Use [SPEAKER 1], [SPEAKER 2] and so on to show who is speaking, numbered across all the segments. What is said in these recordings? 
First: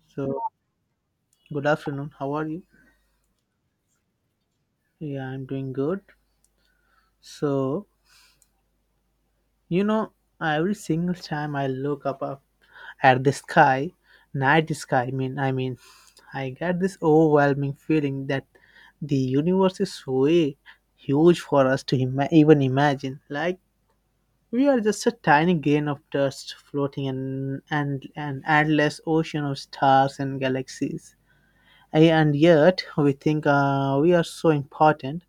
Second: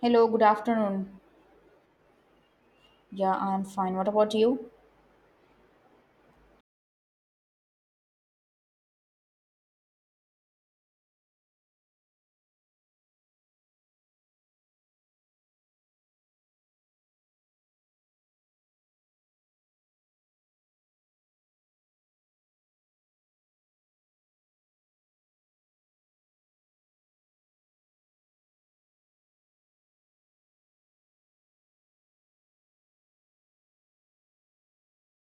[SPEAKER 1] Hello, good
[SPEAKER 2] So,
[SPEAKER 1] afternoon.
[SPEAKER 2] good afternoon. How are you?
[SPEAKER 1] Yeah, I'm fine. What about you?
[SPEAKER 2] Yeah, I'm doing good. So, you know, every single time I look up at the sky, night sky, I mean, I get this overwhelming feeling that the universe is way huge for us to even imagine. Like we are just a tiny grain of dust floating in an endless ocean of stars and galaxies. And yet, we think we are so important.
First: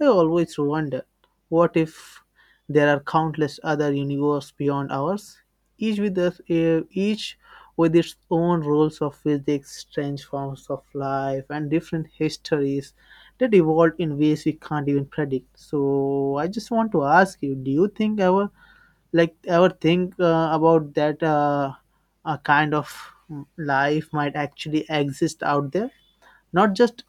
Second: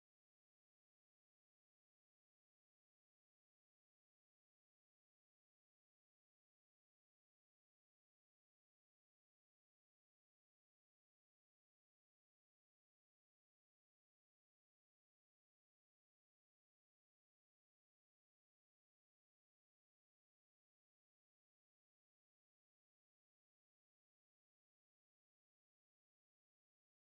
[SPEAKER 2] I always wonder what if there are countless other universes beyond ours, each with its own rules of physics, strange forms of life, and different histories that evolved in ways we can't even predict. So, I just want to ask you: do you think ever, like, ever think about that a kind of life might actually exist out there? Not just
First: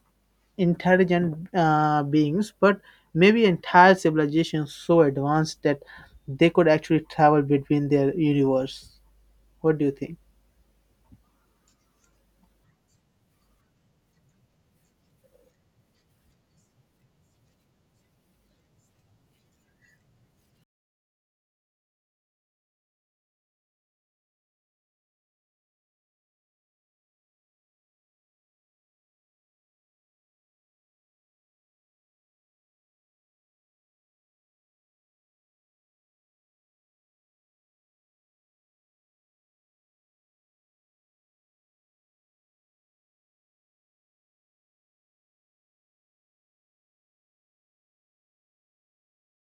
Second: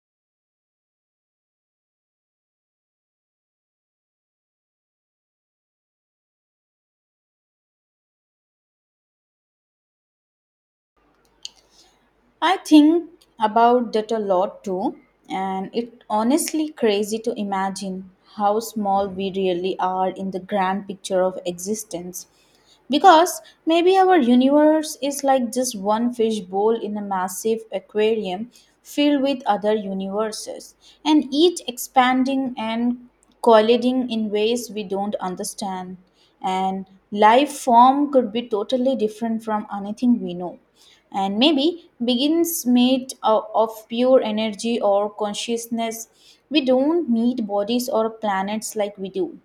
[SPEAKER 2] intelligent beings, but maybe entire civilizations so advanced that they could actually travel between their universe. What do you think?
[SPEAKER 1] I think about that a lot too, and it honestly crazy to imagine how small we really are in the grand picture of existence. Because maybe our universe is like just one fishbowl in a massive aquarium filled with other universes, and each expanding and colliding in ways we don't understand. And life form could be totally different from anything we know. And maybe begins made of pure energy or consciousness. We don't need bodies or planets like we do,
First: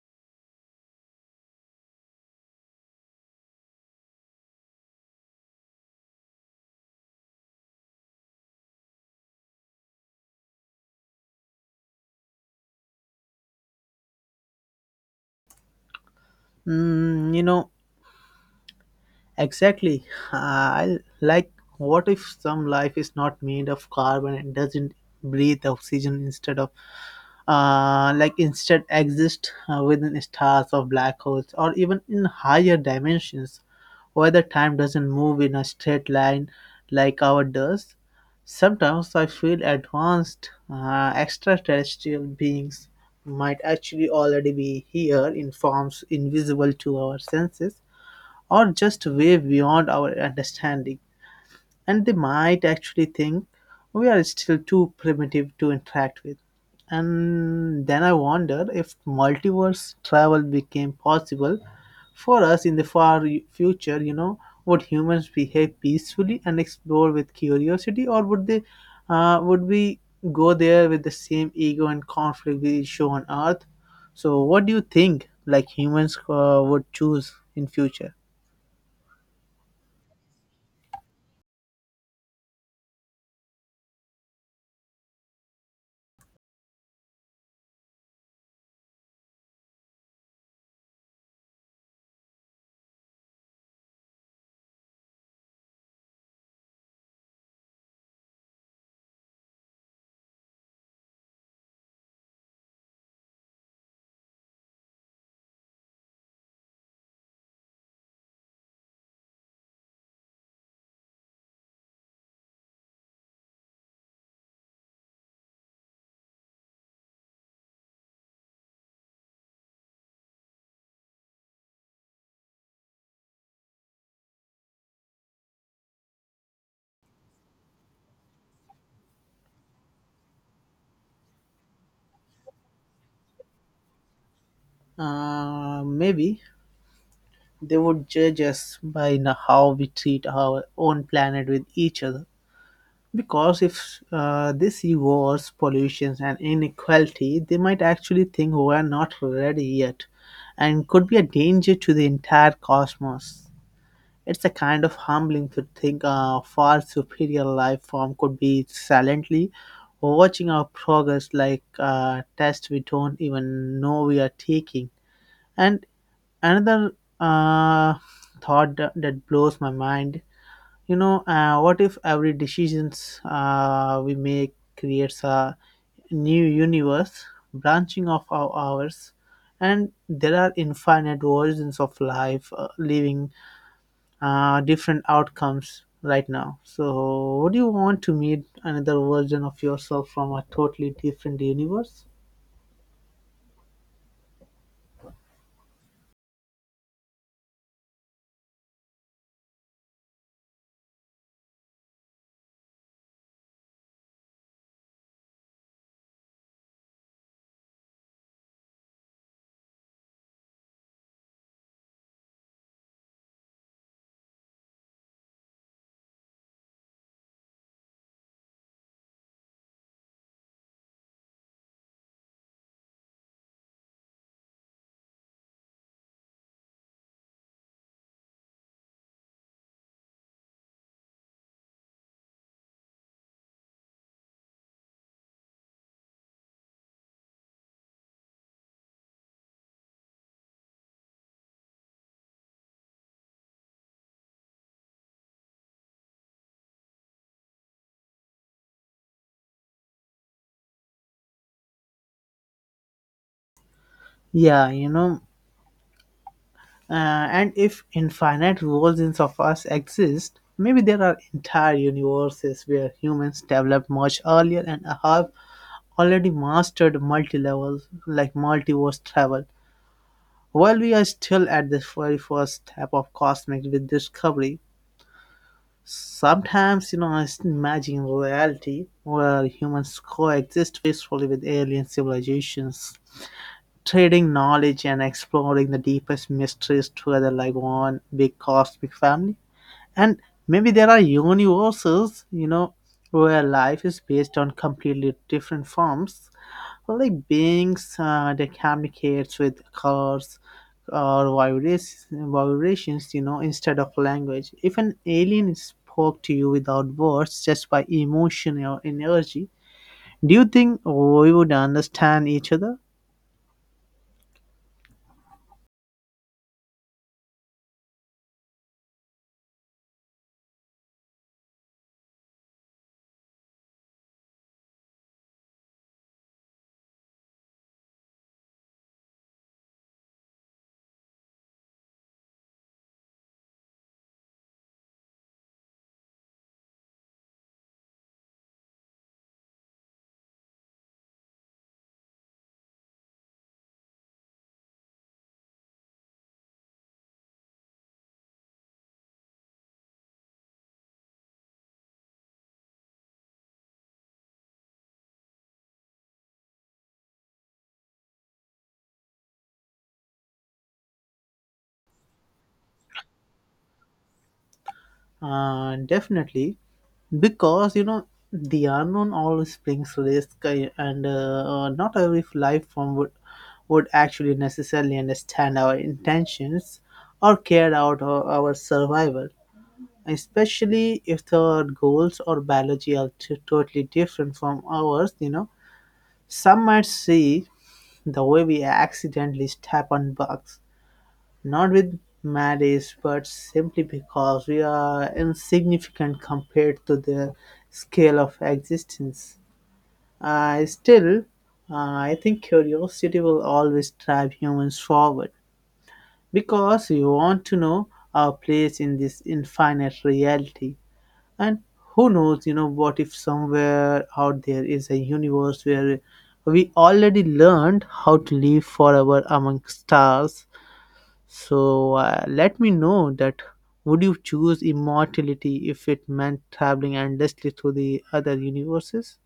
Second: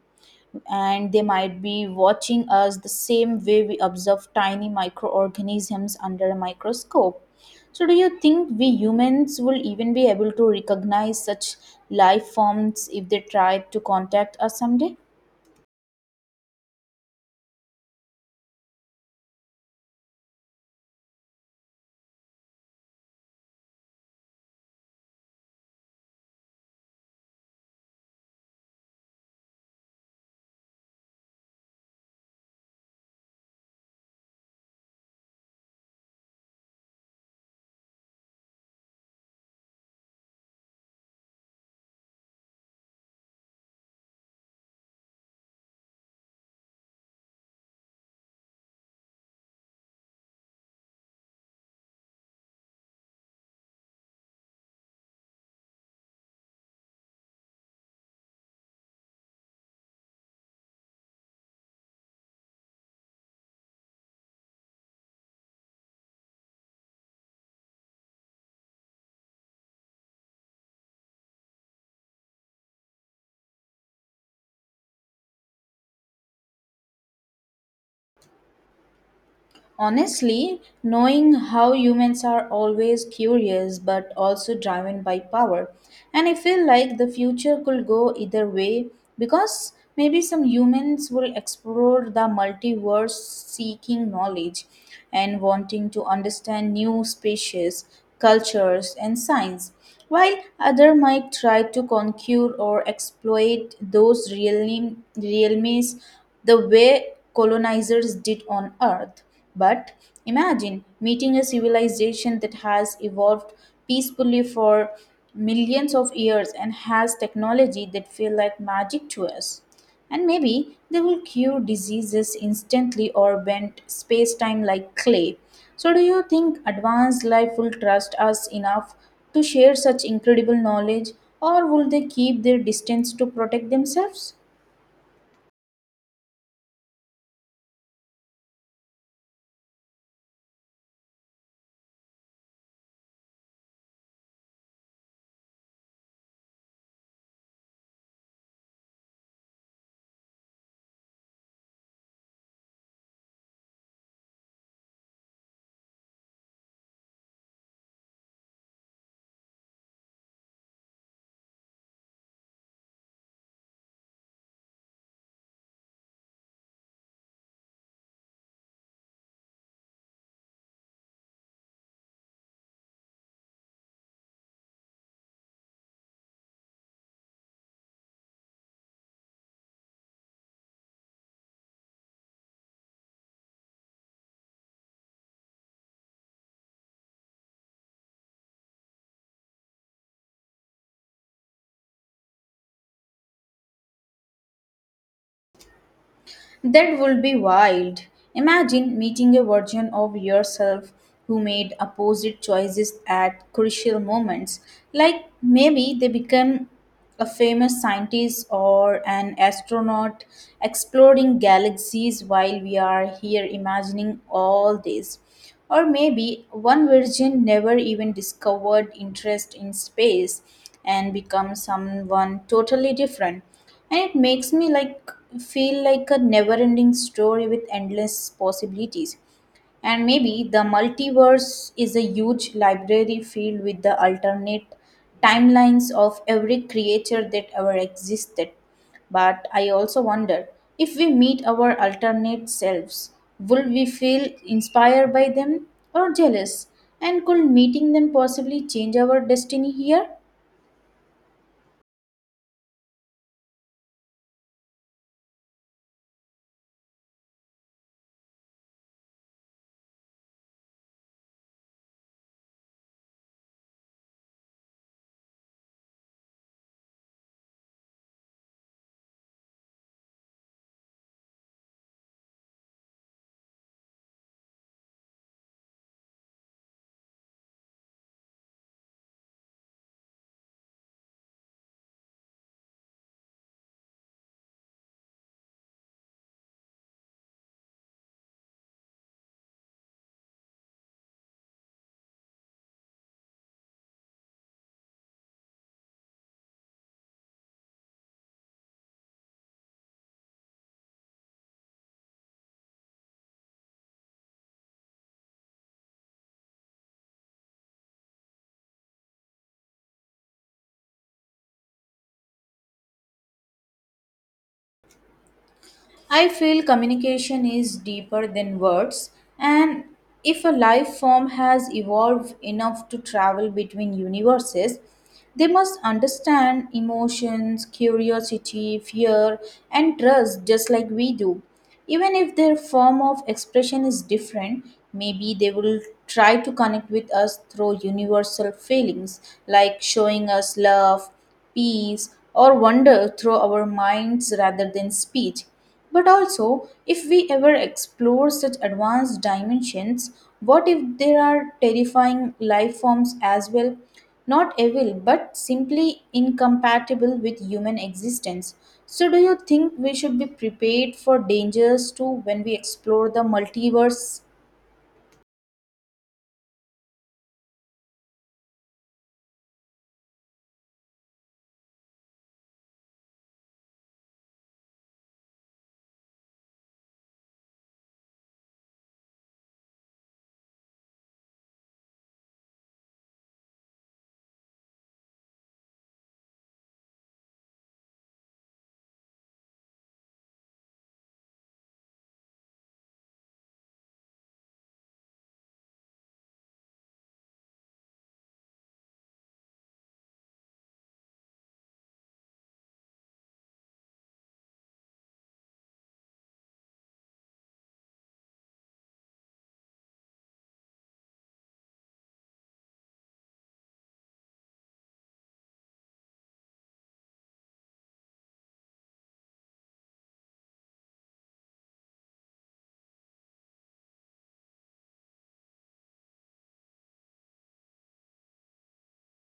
[SPEAKER 1] and they might be watching us the same way we observe tiny microorganisms under a microscope. So, do you think we humans will even be able to recognize such life forms if they try to contact us someday?
[SPEAKER 2] Mm, you know, exactly. I like, what if some life is not made of carbon and doesn't breathe oxygen instead of like instead exist within stars or black holes or even in higher dimensions. Whether time doesn't move in a straight line like ours does, sometimes I feel advanced extraterrestrial beings might actually already be here in forms invisible to our senses or just way beyond our understanding, and they might actually think we are still too primitive to interact with. And then I wonder, if multiverse travel became possible for us, in the far future, you know, would humans behave peacefully and explore with curiosity, or would we go there with the same ego and conflict we show on Earth? So, what do you think? Like humans would choose in future?
[SPEAKER 1] Honestly, knowing how humans are always curious but also driven by power, and I feel like the future could go either way because maybe some humans will explore the multiverse seeking knowledge and wanting to understand new species, cultures, and science, while other might try to conquer or exploit those realms the way colonizers did on Earth. But imagine meeting a civilization that has evolved peacefully for millions of years and has technology that feel like magic to us. And maybe they will cure diseases instantly or bend space time like clay. So, do you think advanced life will trust us enough to share such incredible knowledge, or will they keep their distance to protect themselves?
[SPEAKER 2] Maybe they would judge us by how we treat our own planet with each other. Because if they see wars, pollutions, and inequality, they might actually think we are not ready yet and could be a danger to the entire cosmos. It's a kind of humbling to think a far superior life form could be silently watching our progress like a test we don't even know we are taking. And another uh, thought that blows my mind, you know, what if every decisions we make creates a new universe branching off of ours, and there are infinite versions of life living different outcomes right now? So would you want to meet another version of yourself from a totally different universe?
[SPEAKER 1] That would be wild. Imagine meeting a version of yourself who made opposite choices at crucial moments. Like maybe they become a famous scientist or an astronaut exploring galaxies while we are here imagining all this. Or maybe one virgin never even discovered interest in space and becomes someone totally different. And it makes me like feel like a never ending story with endless possibilities. And maybe the multiverse is a huge library filled with the alternate timelines of every creature that ever existed. But I also wonder, if we meet our alternate selves, would we feel inspired by them or jealous? And could meeting them possibly change our destiny here?
[SPEAKER 2] Yeah, you know. And if infinite versions of us exist, maybe there are entire universes where humans developed much earlier and have already mastered multi-levels like multiverse travel. While we are still at the very first step of cosmic discovery, sometimes, you know, I just imagine a reality where humans coexist peacefully with alien civilizations, trading knowledge and exploring the deepest mysteries together like one big cosmic family. And maybe there are universes, you know, where life is based on completely different forms, like beings that communicates with colors or vibrations, you know, instead of language. If an alien spoke to you without words, just by emotion or energy, do you think we would understand each other?
[SPEAKER 1] I feel communication is deeper than words, and if a life form has evolved enough to travel between universes, they must understand emotions, curiosity, fear, and trust just like we do. Even if their form of expression is different, maybe they will try to connect with us through universal feelings, like showing us love, peace, or wonder through our minds rather than speech. But also, if we ever explore such advanced dimensions, what if there are terrifying life forms as well? Not evil, but simply incompatible with human existence. So, do you think we should be prepared for dangers too when we explore the multiverse?
[SPEAKER 2] Definitely, because, you know, the unknown always brings risk, and not every life form would actually necessarily understand our intentions or care out our survival, especially if their goals or biology are totally different from ours, you know. Some might see the way we accidentally step on bugs, not with malice, but simply because we are insignificant compared to the scale of existence. Still, I think curiosity will always drive humans forward because we want to know our place in this infinite reality. And who knows, you know, what if somewhere out there is a universe where we already learned how to live forever among stars? So let me know that, would you choose immortality if it meant traveling endlessly through the other universes?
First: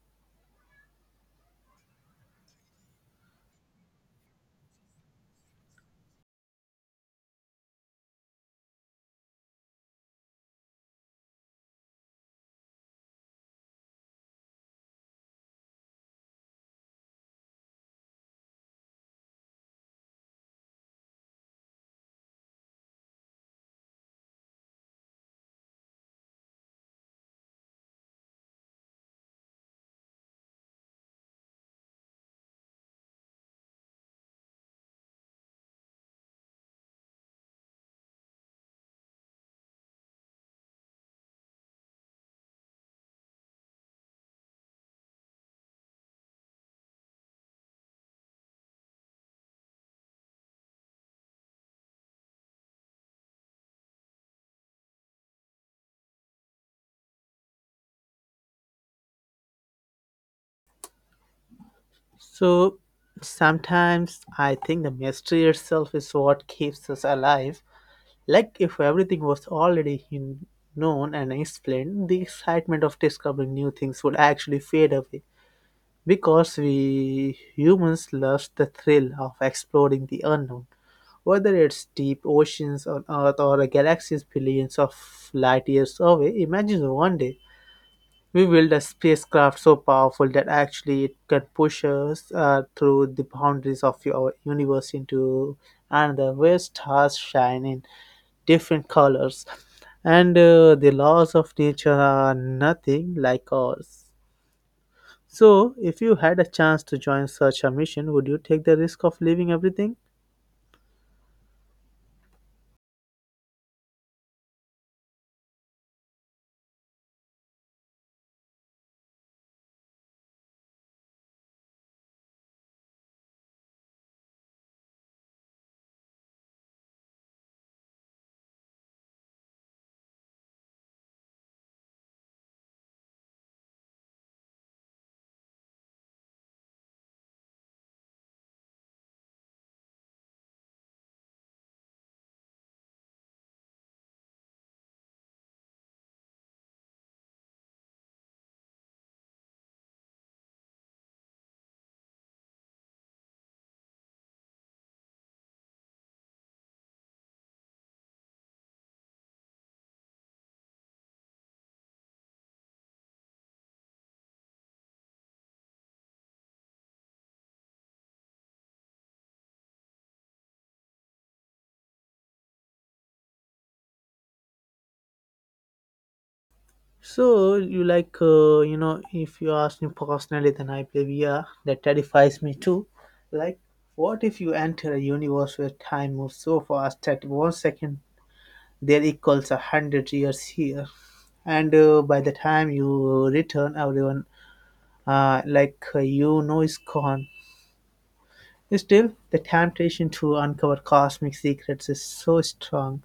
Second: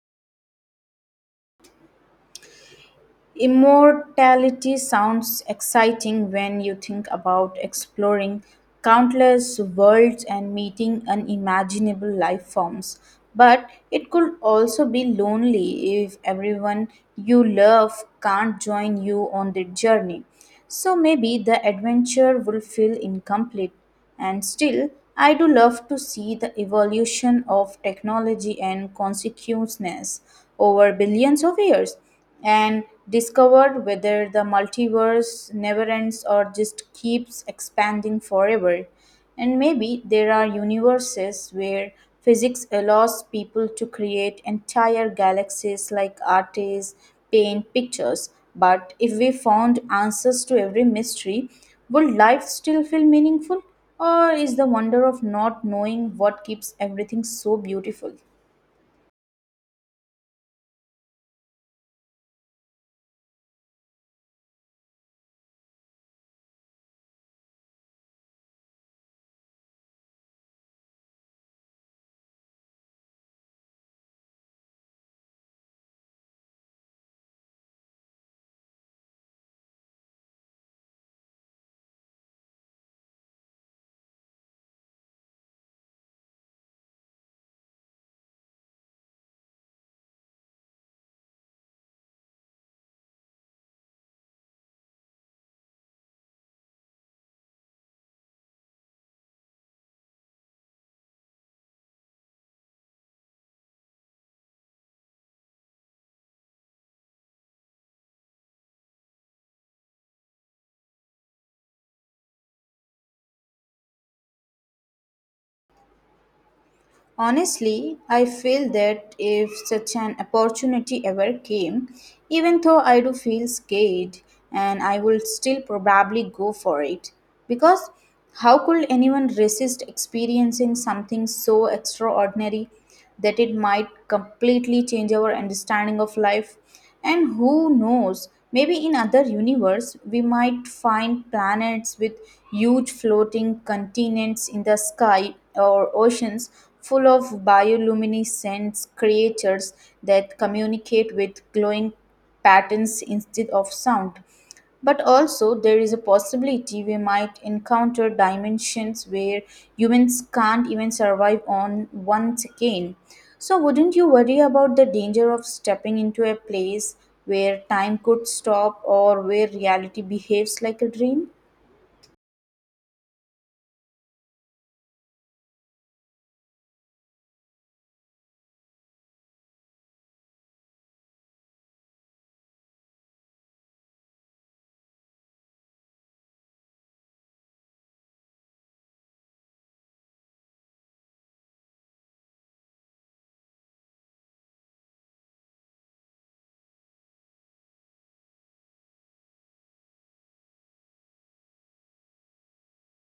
[SPEAKER 1] Immortality sounds exciting when you think about exploring countless worlds and meeting unimaginable life forms. But it could also be lonely if everyone you love can't join you on the journey. So maybe the adventure will feel incomplete. And still, I do love to see the evolution of technology and consciousness over billions of years, and discovered whether the multiverse never ends or just keeps expanding forever. And maybe there are universes where physics allows people to create entire galaxies like artists paint pictures. But if we found answers to every mystery, would life still feel meaningful? Or is the wonder of not knowing what keeps everything so beautiful?
[SPEAKER 2] So sometimes I think the mystery itself is what keeps us alive. Like if everything was already known and explained, the excitement of discovering new things would actually fade away because we humans love the thrill of exploring the unknown. Whether it's deep oceans on Earth or a galaxies billions of light years away, imagine one day we build a spacecraft so powerful that actually it can push us through the boundaries of our universe into another where stars shine in different colors, and the laws of nature are nothing like ours. So, if you had a chance to join such a mission, would you take the risk of leaving everything?
[SPEAKER 1] Honestly, I feel that if such an opportunity ever came, even though I do feel scared, and I will still probably go for it. Because how could anyone resist experiencing something so extraordinary that it might completely change our understanding of life? And who knows, maybe in other universe we might find planets with huge floating continents in the sky, or oceans full of bioluminescent creatures that communicate with glowing patterns instead of sound. But also, there is a possibility we might encounter dimensions where humans can't even survive on once again. So, wouldn't you worry about the danger of stepping into a place where time could stop, or where reality behaves like a dream?
[SPEAKER 2] So you like you know if you ask me personally, then I believe, yeah, that terrifies me too. Like, what if you enter a universe where time moves so fast that 1 second there equals 100 years here, and by the time you return, everyone is gone. Still, the temptation to uncover cosmic secrets is so strong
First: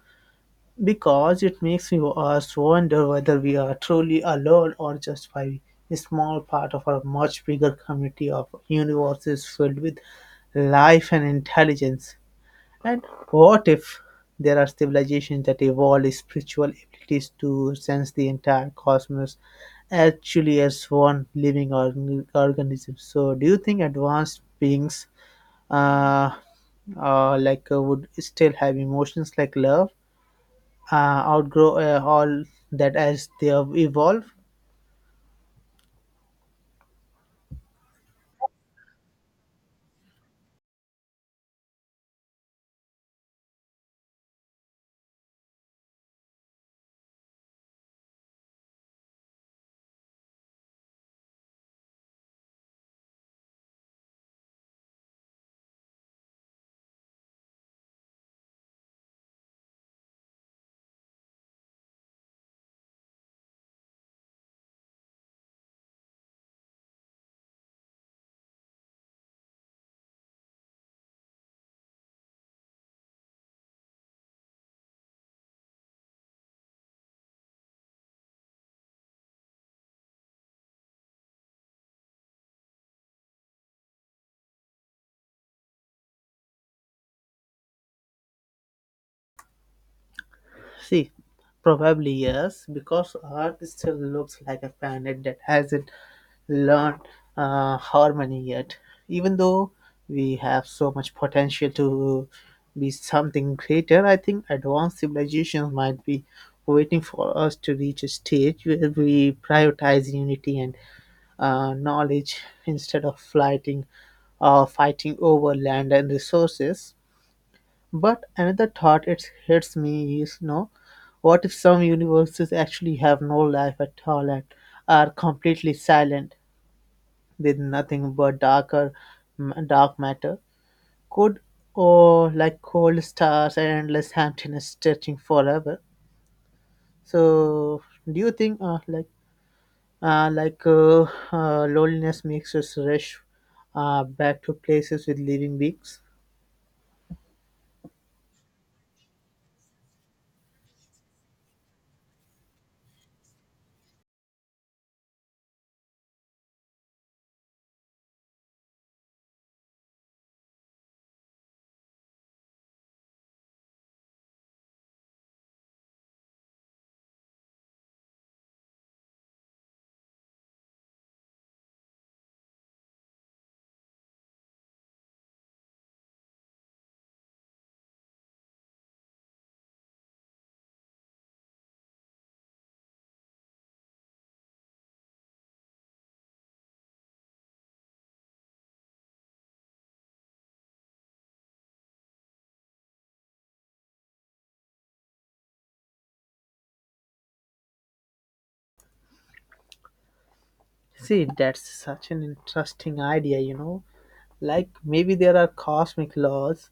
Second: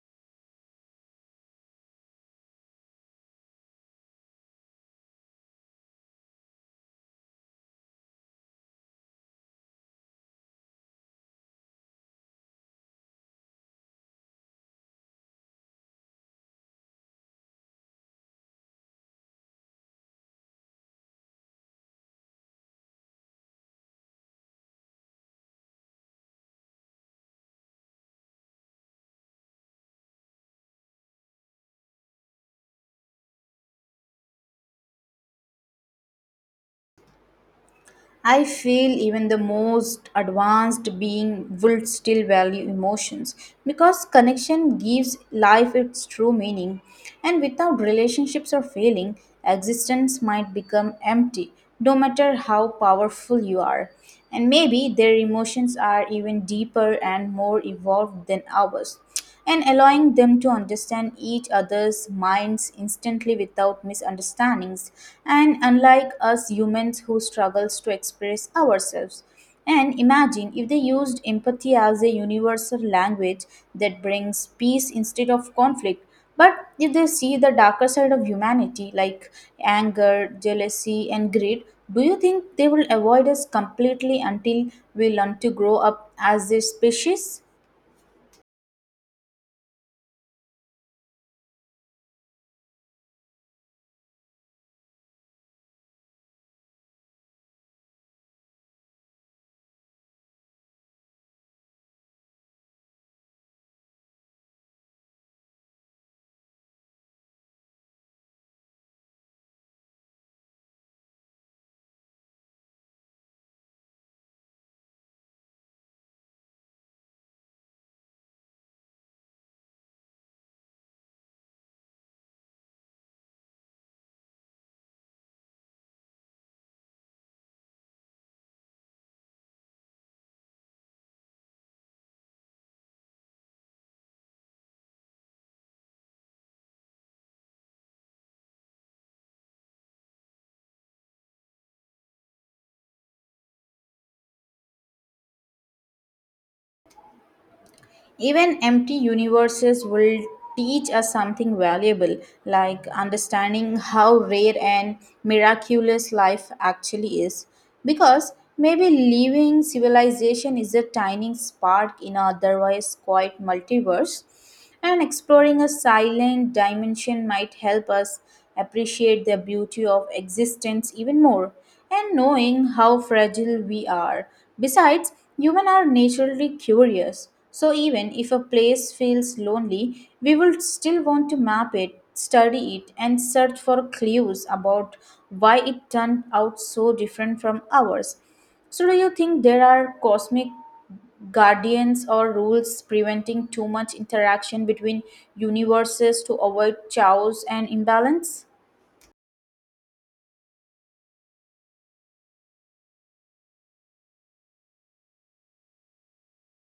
[SPEAKER 2] because it makes us wonder whether we are truly alone or just by a small part of a much bigger community of universes filled with life and intelligence. And what if there are civilizations that evolved spiritual abilities to sense the entire cosmos actually as one living organism? So, do you think advanced beings uh, would still have emotions like love? Uh, outgrow all that as they have evolved?
[SPEAKER 1] I feel even the most advanced being will still value emotions, because connection gives life its true meaning, and without relationships or feeling, existence might become empty, no matter how powerful you are. And maybe their emotions are even deeper and more evolved than ours, and allowing them to understand each other's minds instantly without misunderstandings, and unlike us humans who struggles to express ourselves. And imagine if they used empathy as a universal language that brings peace instead of conflict. But if they see the darker side of humanity, like anger, jealousy, and greed, do you think they will avoid us completely until we learn to grow up as a species?
[SPEAKER 2] See, probably yes, because Earth still looks like a planet that hasn't learned harmony yet. Even though we have so much potential to be something greater, I think advanced civilizations might be waiting for us to reach a stage where we prioritize unity and knowledge instead of fighting over land and resources. But another thought it hits me is, no, what if some universes actually have no life at all and are completely silent, with nothing but dark matter? Could, or like cold stars and endless emptiness stretching forever? So, do you think uh, like uh, loneliness makes us rush back to places with living beings?
[SPEAKER 1] Even empty universes will teach us something valuable, like understanding how rare and miraculous life actually is. Because maybe living civilization is a tiny spark in an otherwise quiet multiverse, and exploring a silent dimension might help us appreciate the beauty of existence even more, and knowing how fragile we are. Besides, humans are naturally curious. So even if a place feels lonely, we will still want to map it, study it, and search for clues about why it turned out so different from ours. So, do you think there are cosmic guardians or rules preventing too much interaction between universes to avoid chaos and imbalance?
[SPEAKER 2] See, that's such an interesting idea, you know. Like maybe there are cosmic laws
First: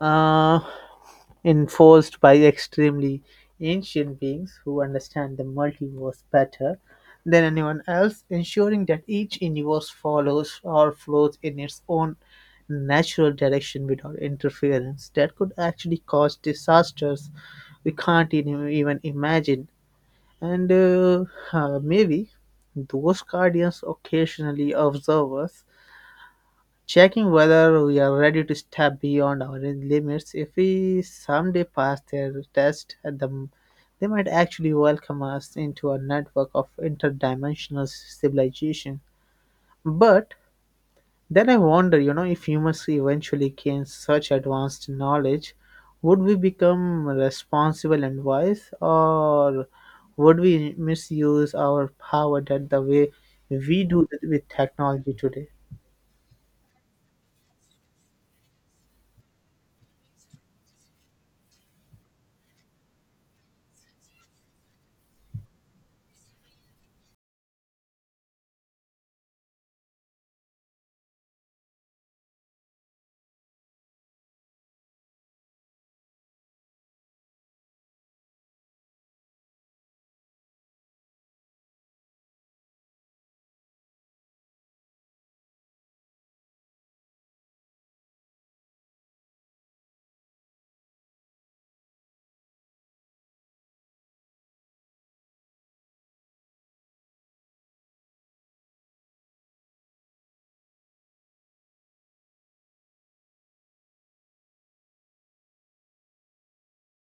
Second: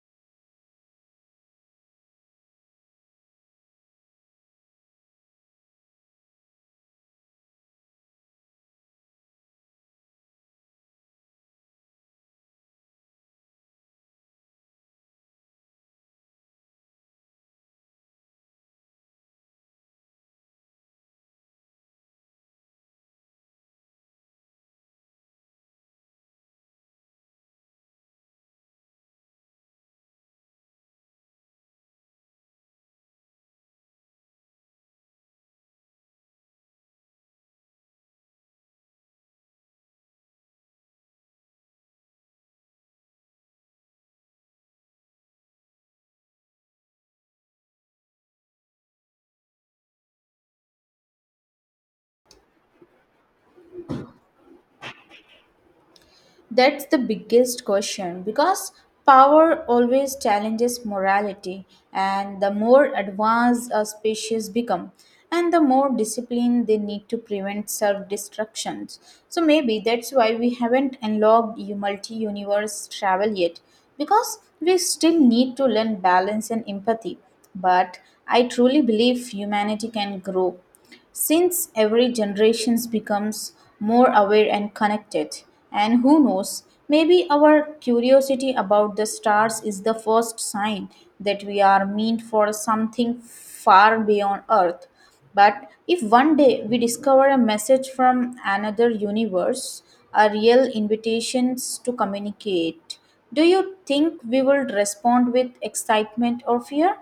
[SPEAKER 2] uh, enforced by extremely ancient beings who understand the multiverse better than anyone else, ensuring that each universe follows or flows in its own natural direction without interference that could actually cause disasters we can't even imagine. And maybe those guardians occasionally observe us, checking whether we are ready to step beyond our limits. If we someday pass their test, at the, they might actually welcome us into a network of interdimensional civilization. But then I wonder, you know, if humans eventually gain such advanced knowledge, would we become responsible and wise, or would we misuse our power that the way we do with technology today?
[SPEAKER 1] That's the biggest question, because power always challenges morality, and the more advanced a species become, and the more discipline they need to prevent self-destructions. So maybe that's why we haven't unlocked multi-universe travel yet, because we still need to learn balance and empathy. But I truly believe humanity can grow. Since every generation becomes more aware and connected, and who knows, maybe our curiosity about the stars is the first sign that we are meant for something far beyond Earth. But if one day we discover a message from another universe, a real invitation to communicate, do you think we will respond with excitement or fear?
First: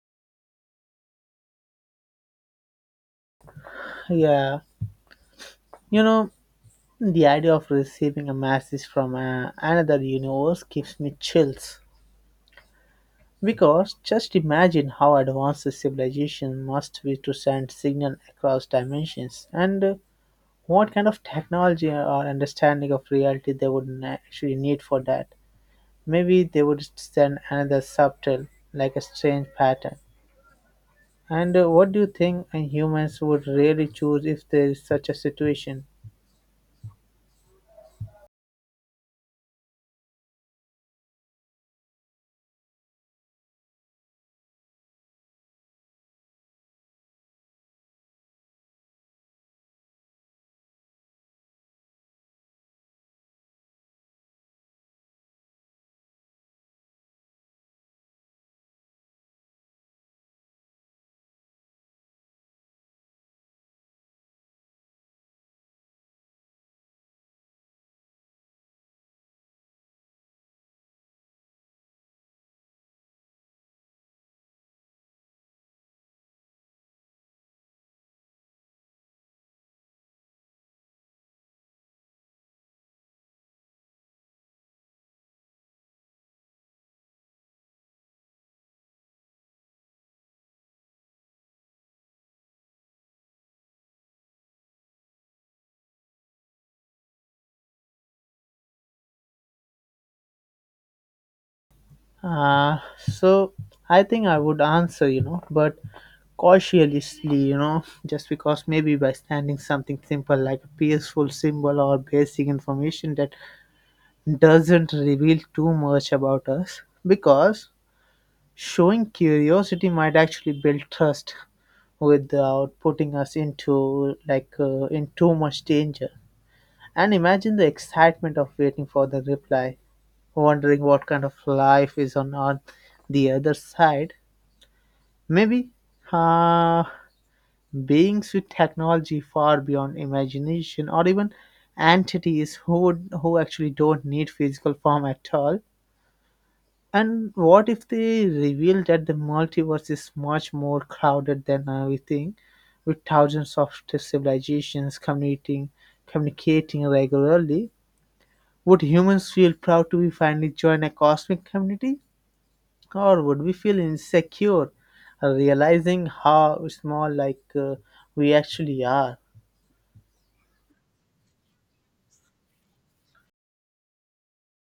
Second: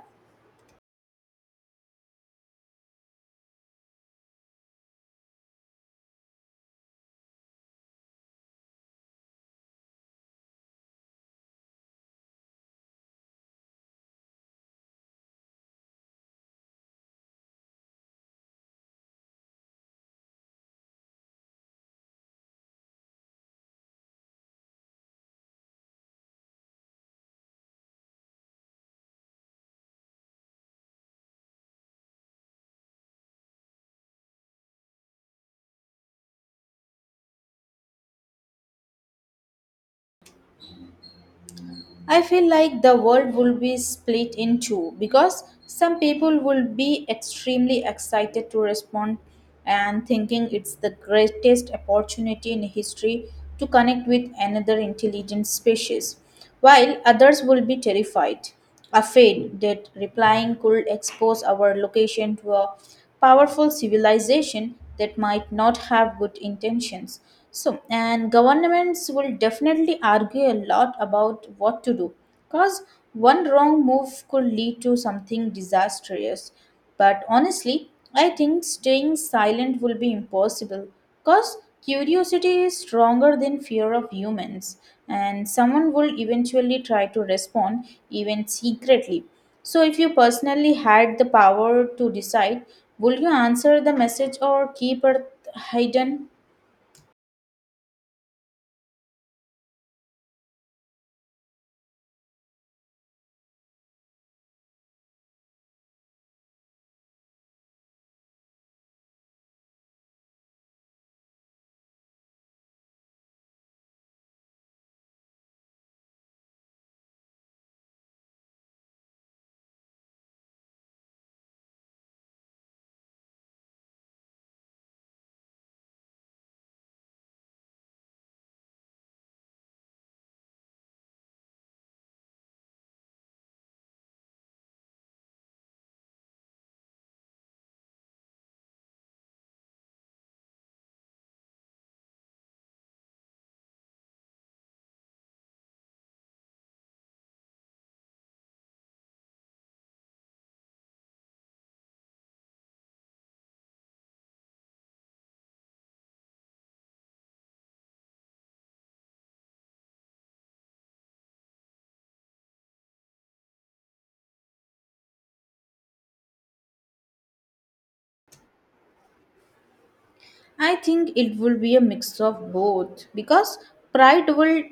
[SPEAKER 2] Yeah, you know, the idea of receiving a message from another universe gives me chills because just imagine how advanced a civilization must be to send signal across dimensions and what kind of technology or understanding of reality they would actually need for that. Maybe they would send another subtle, like a strange pattern. And what do you think humans would really choose if there is such a situation?
[SPEAKER 1] I feel like the world will be split in two, because some people will be extremely excited to respond and thinking it's the greatest opportunity in history to connect with another intelligent species, while others will be terrified, afraid that replying could expose our location to a powerful civilization that might not have good intentions. So, and governments will definitely argue a lot about what to do, because one wrong move could lead to something disastrous. But honestly, I think staying silent will be impossible, because curiosity is stronger than fear of humans, and someone will eventually try to respond, even secretly. So, if you personally had the power to decide, would you answer the message or keep it hidden?
[SPEAKER 2] So I think I would answer, you know, but cautiously, you know, just because maybe by standing something simple like a peaceful symbol or basic information that doesn't reveal too much about us, because showing curiosity might actually build trust without putting us into in too much danger. And imagine the excitement of waiting for the reply, wondering what kind of life is on the other side. Maybe, uh, beings with technology far beyond imagination or even entities who actually don't need physical form at all. And what if they reveal that the multiverse is much more crowded than we think, with thousands of civilizations communicating regularly? Would humans feel proud to be finally join a cosmic community? Or would we feel insecure, realizing how small we actually are?
[SPEAKER 1] I think it will be a mix of both, because pride will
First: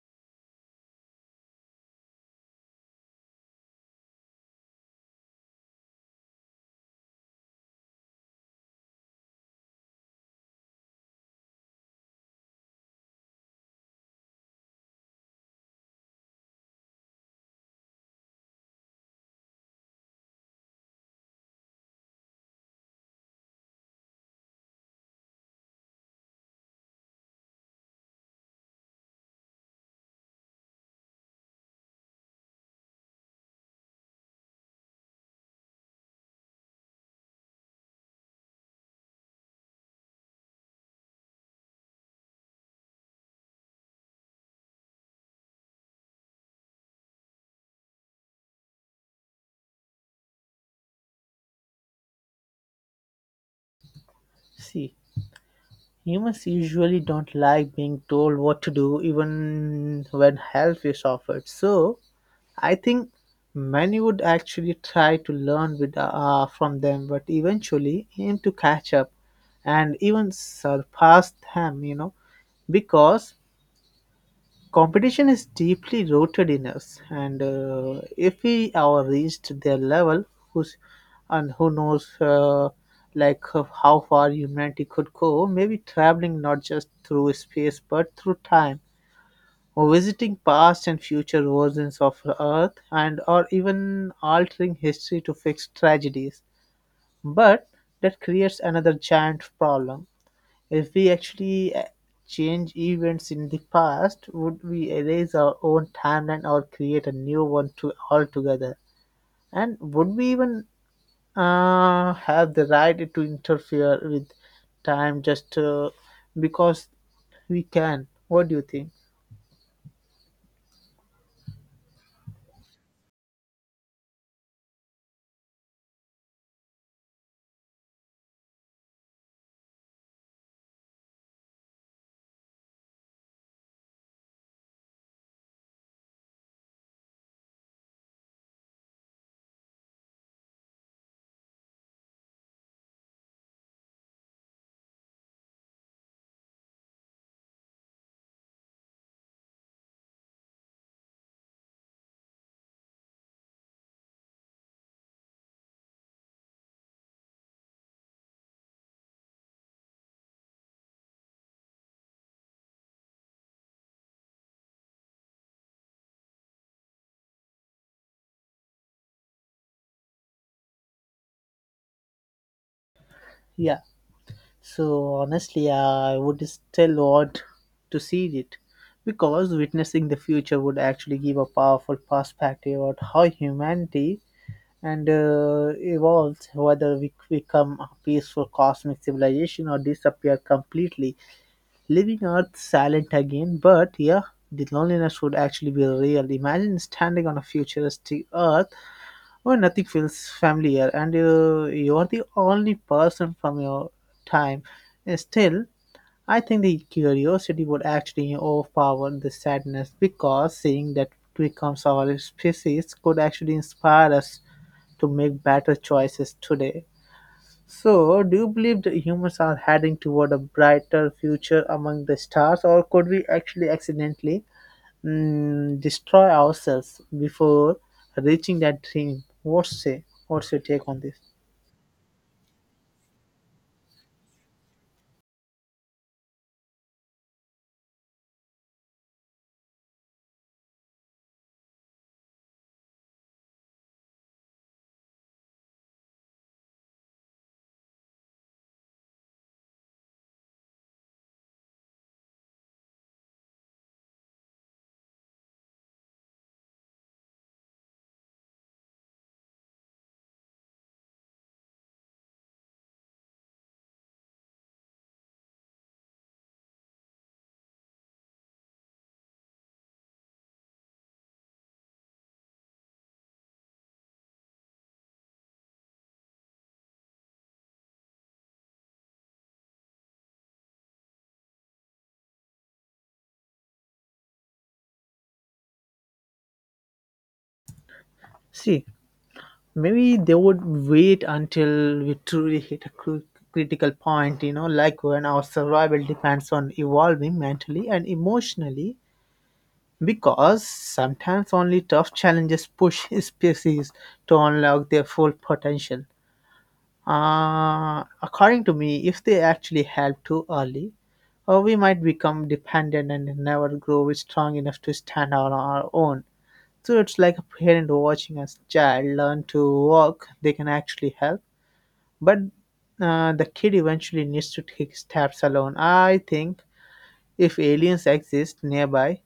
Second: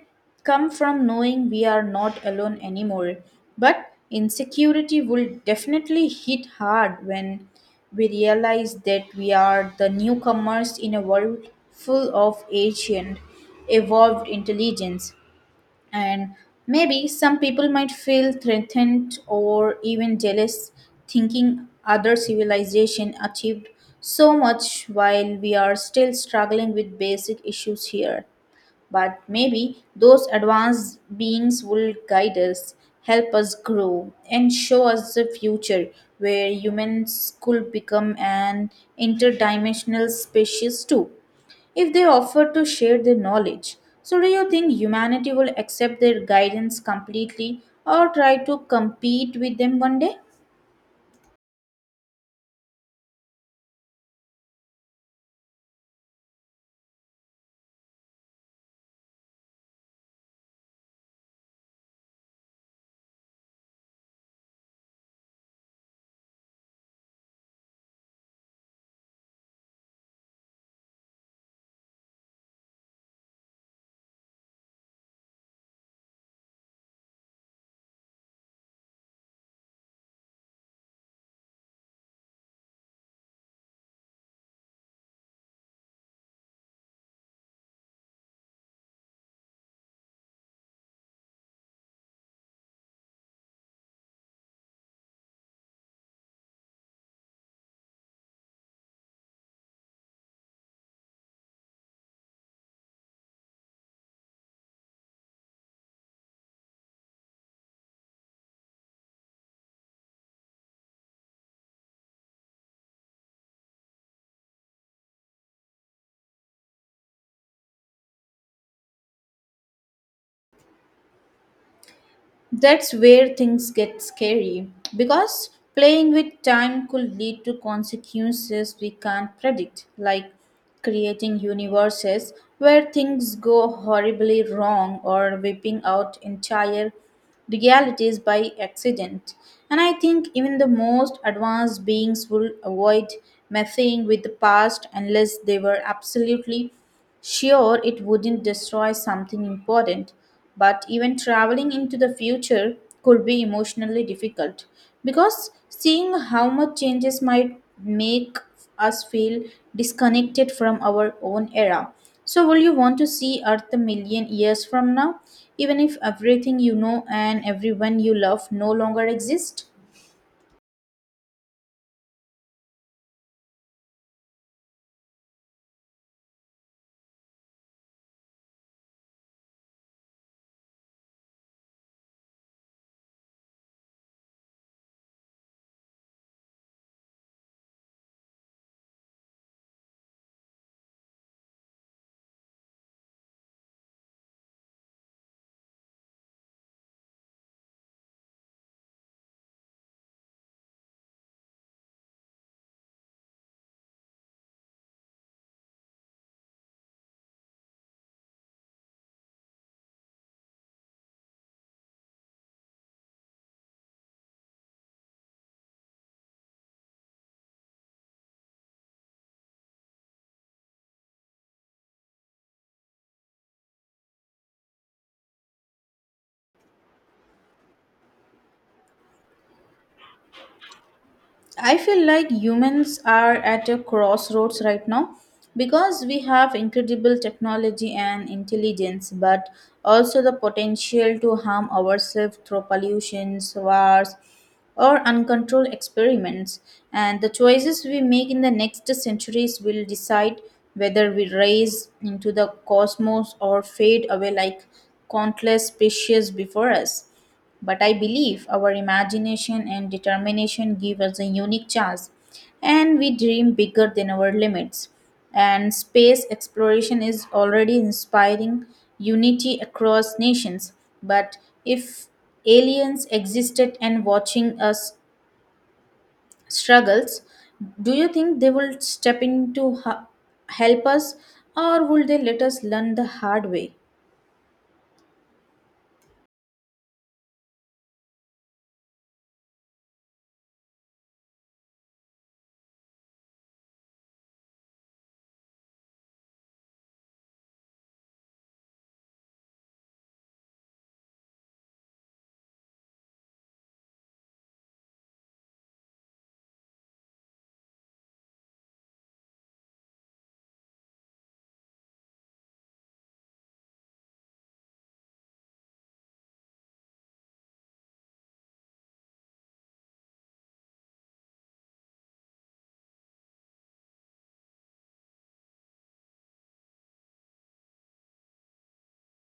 [SPEAKER 1] come from knowing we are not alone anymore. But insecurity will definitely hit hard when we realize that we are the newcomers in a world full of ancient, evolved intelligence. And maybe some people might feel threatened or even jealous, thinking other civilization achieved so much while we are still struggling with basic issues here. But maybe those advanced beings will guide us, help us grow, and show us the future where humans could become an interdimensional species too, if they offered to share their knowledge. So, do you think humanity will accept their guidance completely or try to compete with them one day?
[SPEAKER 2] See, humans usually don't like being told what to do even when help is offered, so I think many would actually try to learn with from them, but eventually aim to catch up and even surpass them, you know, because competition is deeply rooted in us, and if we are reached their level, who's who knows, how far humanity could go? Maybe traveling not just through space but through time, or visiting past and future versions of Earth, and or even altering history to fix tragedies. But that creates another giant problem. If we actually change events in the past, would we erase our own timeline or create a new one to altogether? And would we even have the right to interfere with time just because we can? What do you think?
[SPEAKER 1] That's where things get scary, because playing with time could lead to consequences we can't predict, like creating universes where things go horribly wrong or wiping out entire realities by accident. And I think even the most advanced beings will avoid messing with the past unless they were absolutely sure it wouldn't destroy something important. But even traveling into the future could be emotionally difficult, because seeing how much changes might make us feel disconnected from our own era. So, will you want to see Earth a million years from now, even if everything you know and everyone you love no longer exist?
[SPEAKER 2] Yeah. So honestly, I would still want to see it, because witnessing the future would actually give a powerful perspective on how humanity and evolves, whether we become a peaceful cosmic civilization or disappear completely, leaving Earth silent again. But yeah, the loneliness would actually be real. Imagine standing on a futuristic Earth where nothing feels familiar and you're the only person from your time. Still, I think the curiosity would actually overpower the sadness, because seeing that becomes our species could actually inspire us to make better choices today. So, do you believe that humans are heading toward a brighter future among the stars, or could we actually accidentally destroy ourselves before reaching that dream? What's say? What's your take on this?
[SPEAKER 1] I feel like humans are at a crossroads right now, because we have incredible technology and intelligence, but also the potential to harm ourselves through pollutions, wars, or uncontrolled experiments. And the choices we make in the next centuries will decide whether we rise into the cosmos or fade away like countless species before us. But I believe our imagination and determination give us a unique chance, and we dream bigger than our limits. And space exploration is already inspiring unity across nations. But if aliens existed and watching us struggles, do you think they will step in to help us, or will they let us learn the hard way?
[SPEAKER 2] See, maybe they would wait until we truly hit a critical point. You know, like when our survival depends on evolving mentally and emotionally, because sometimes only tough challenges push species to unlock their full potential. According to me, if they actually help too early, we might become dependent and never grow strong enough to stand on our own. So it's like a parent watching a child learn to walk, they can actually help. But the kid eventually needs to take steps alone. I think if aliens exist nearby,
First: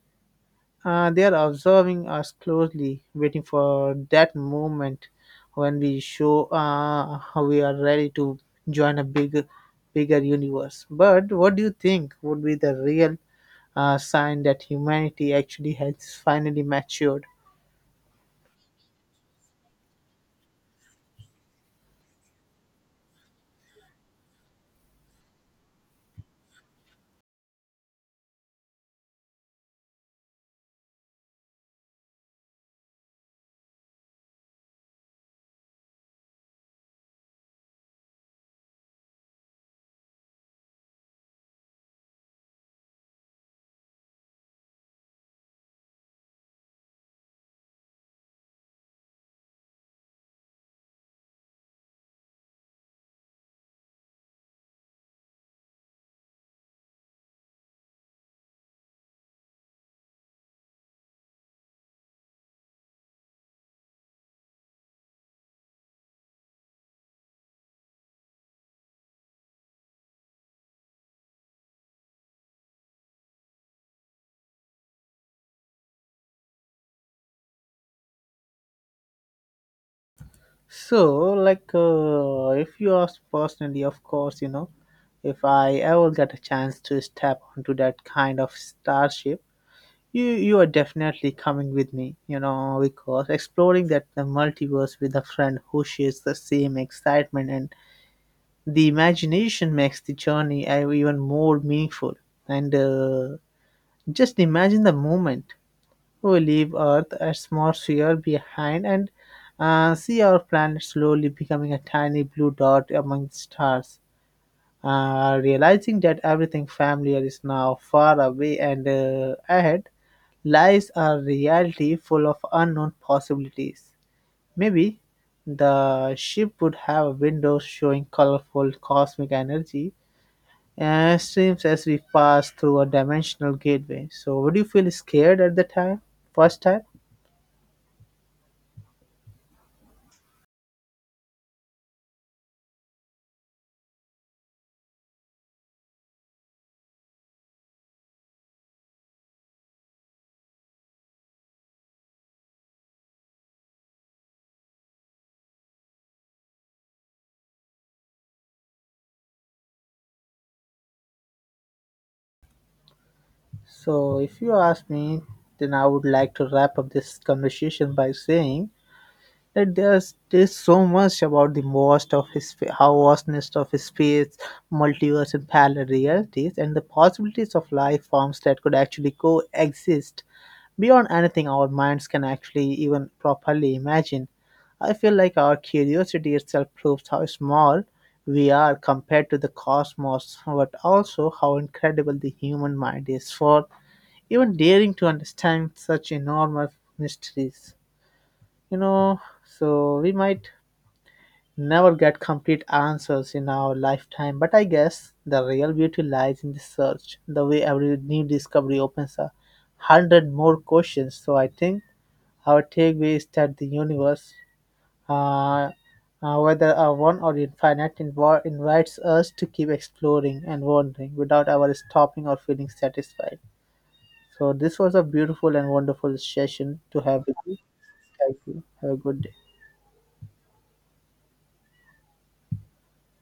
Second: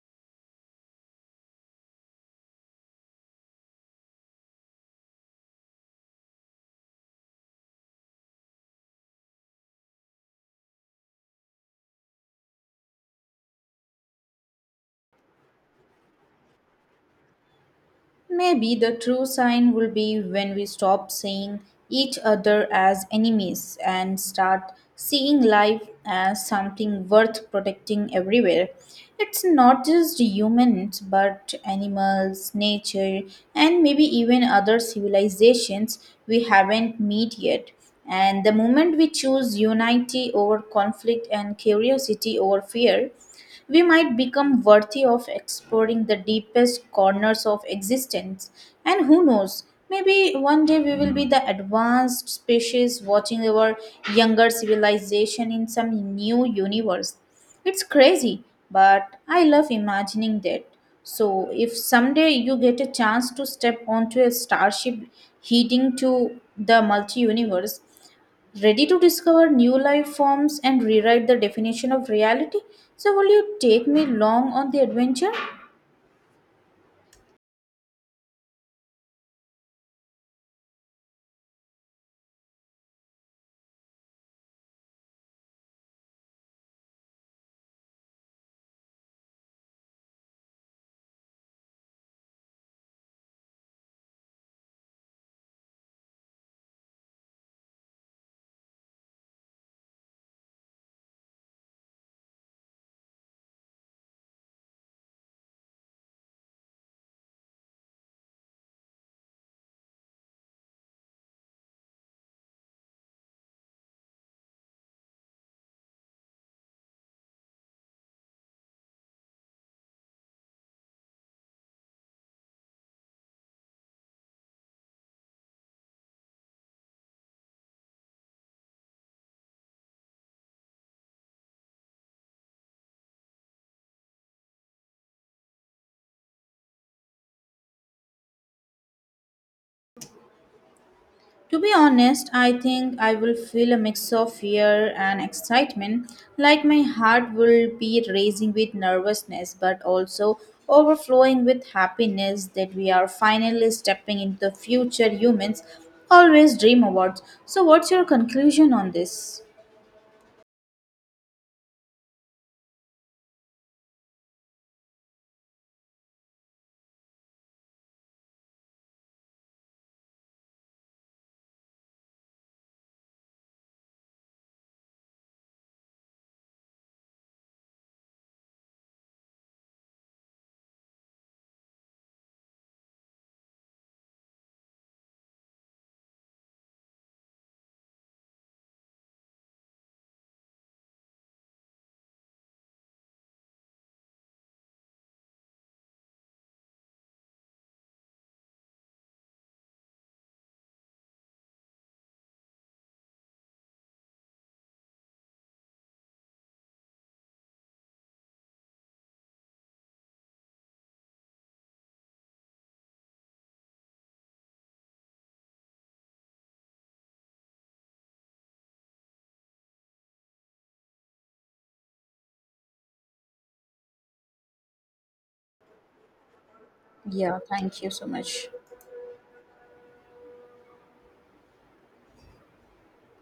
[SPEAKER 2] they are observing us closely, waiting for that moment when we show how we are ready to join a bigger universe. But what do you think would be the real sign that humanity actually has finally matured?
[SPEAKER 1] Maybe the true sign will be when we stop seeing each other as enemies and start seeing life as something worth protecting everywhere. It's not just humans, but animals, nature, and maybe even other civilizations we haven't met yet. And the moment we choose unity over conflict and curiosity over fear, we might become worthy of exploring the deepest corners of existence. And who knows, maybe one day we will be the advanced species watching our younger civilization in some new universe. It's crazy, but I love imagining that. So, if someday you get a chance to step onto a starship heading to the multi universe, ready to discover new life forms and rewrite the definition of reality. So, will you take me along on the adventure?
[SPEAKER 2] So, if you ask personally, of course, you know, if I ever get a chance to step onto that kind of starship, you are definitely coming with me, you know, because exploring that the multiverse with a friend who shares the same excitement and the imagination makes the journey even more meaningful. And Just imagine the moment we leave Earth atmosphere behind and see our planet slowly becoming a tiny blue dot among the stars. Realizing that everything familiar is now far away, and ahead lies are reality full of unknown possibilities. Maybe the ship would have windows showing colorful cosmic energy and streams as we pass through a dimensional gateway. So, would you feel scared at the time? First time?
[SPEAKER 1] To be honest, I think I will feel a mix of fear and excitement, like my heart will be racing with nervousness but also overflowing with happiness that we are finally stepping into the future humans always dream about. So, what's your conclusion on this?
[SPEAKER 2] So, if you ask me, then I would like to wrap up this conversation by saying that there's so much about the vast of his how vastness of space, multiverse, and parallel realities, and the possibilities of life forms that could actually coexist beyond anything our minds can actually even properly imagine. I feel like our curiosity itself proves how small we are compared to the cosmos, but also how incredible the human mind is for even daring to understand such enormous mysteries. You know, so we might never get complete answers in our lifetime, but I guess the real beauty lies in the search, the way every new discovery opens 100 more questions. So I think our takeaway is that the universe, uh, whether a one or infinite, invites us to keep exploring and wondering without ever stopping or feeling satisfied. So this was a beautiful and wonderful session to have with
[SPEAKER 1] Yeah,
[SPEAKER 2] you.
[SPEAKER 1] thank you so
[SPEAKER 2] Thank
[SPEAKER 1] much.
[SPEAKER 2] you. Have a good day.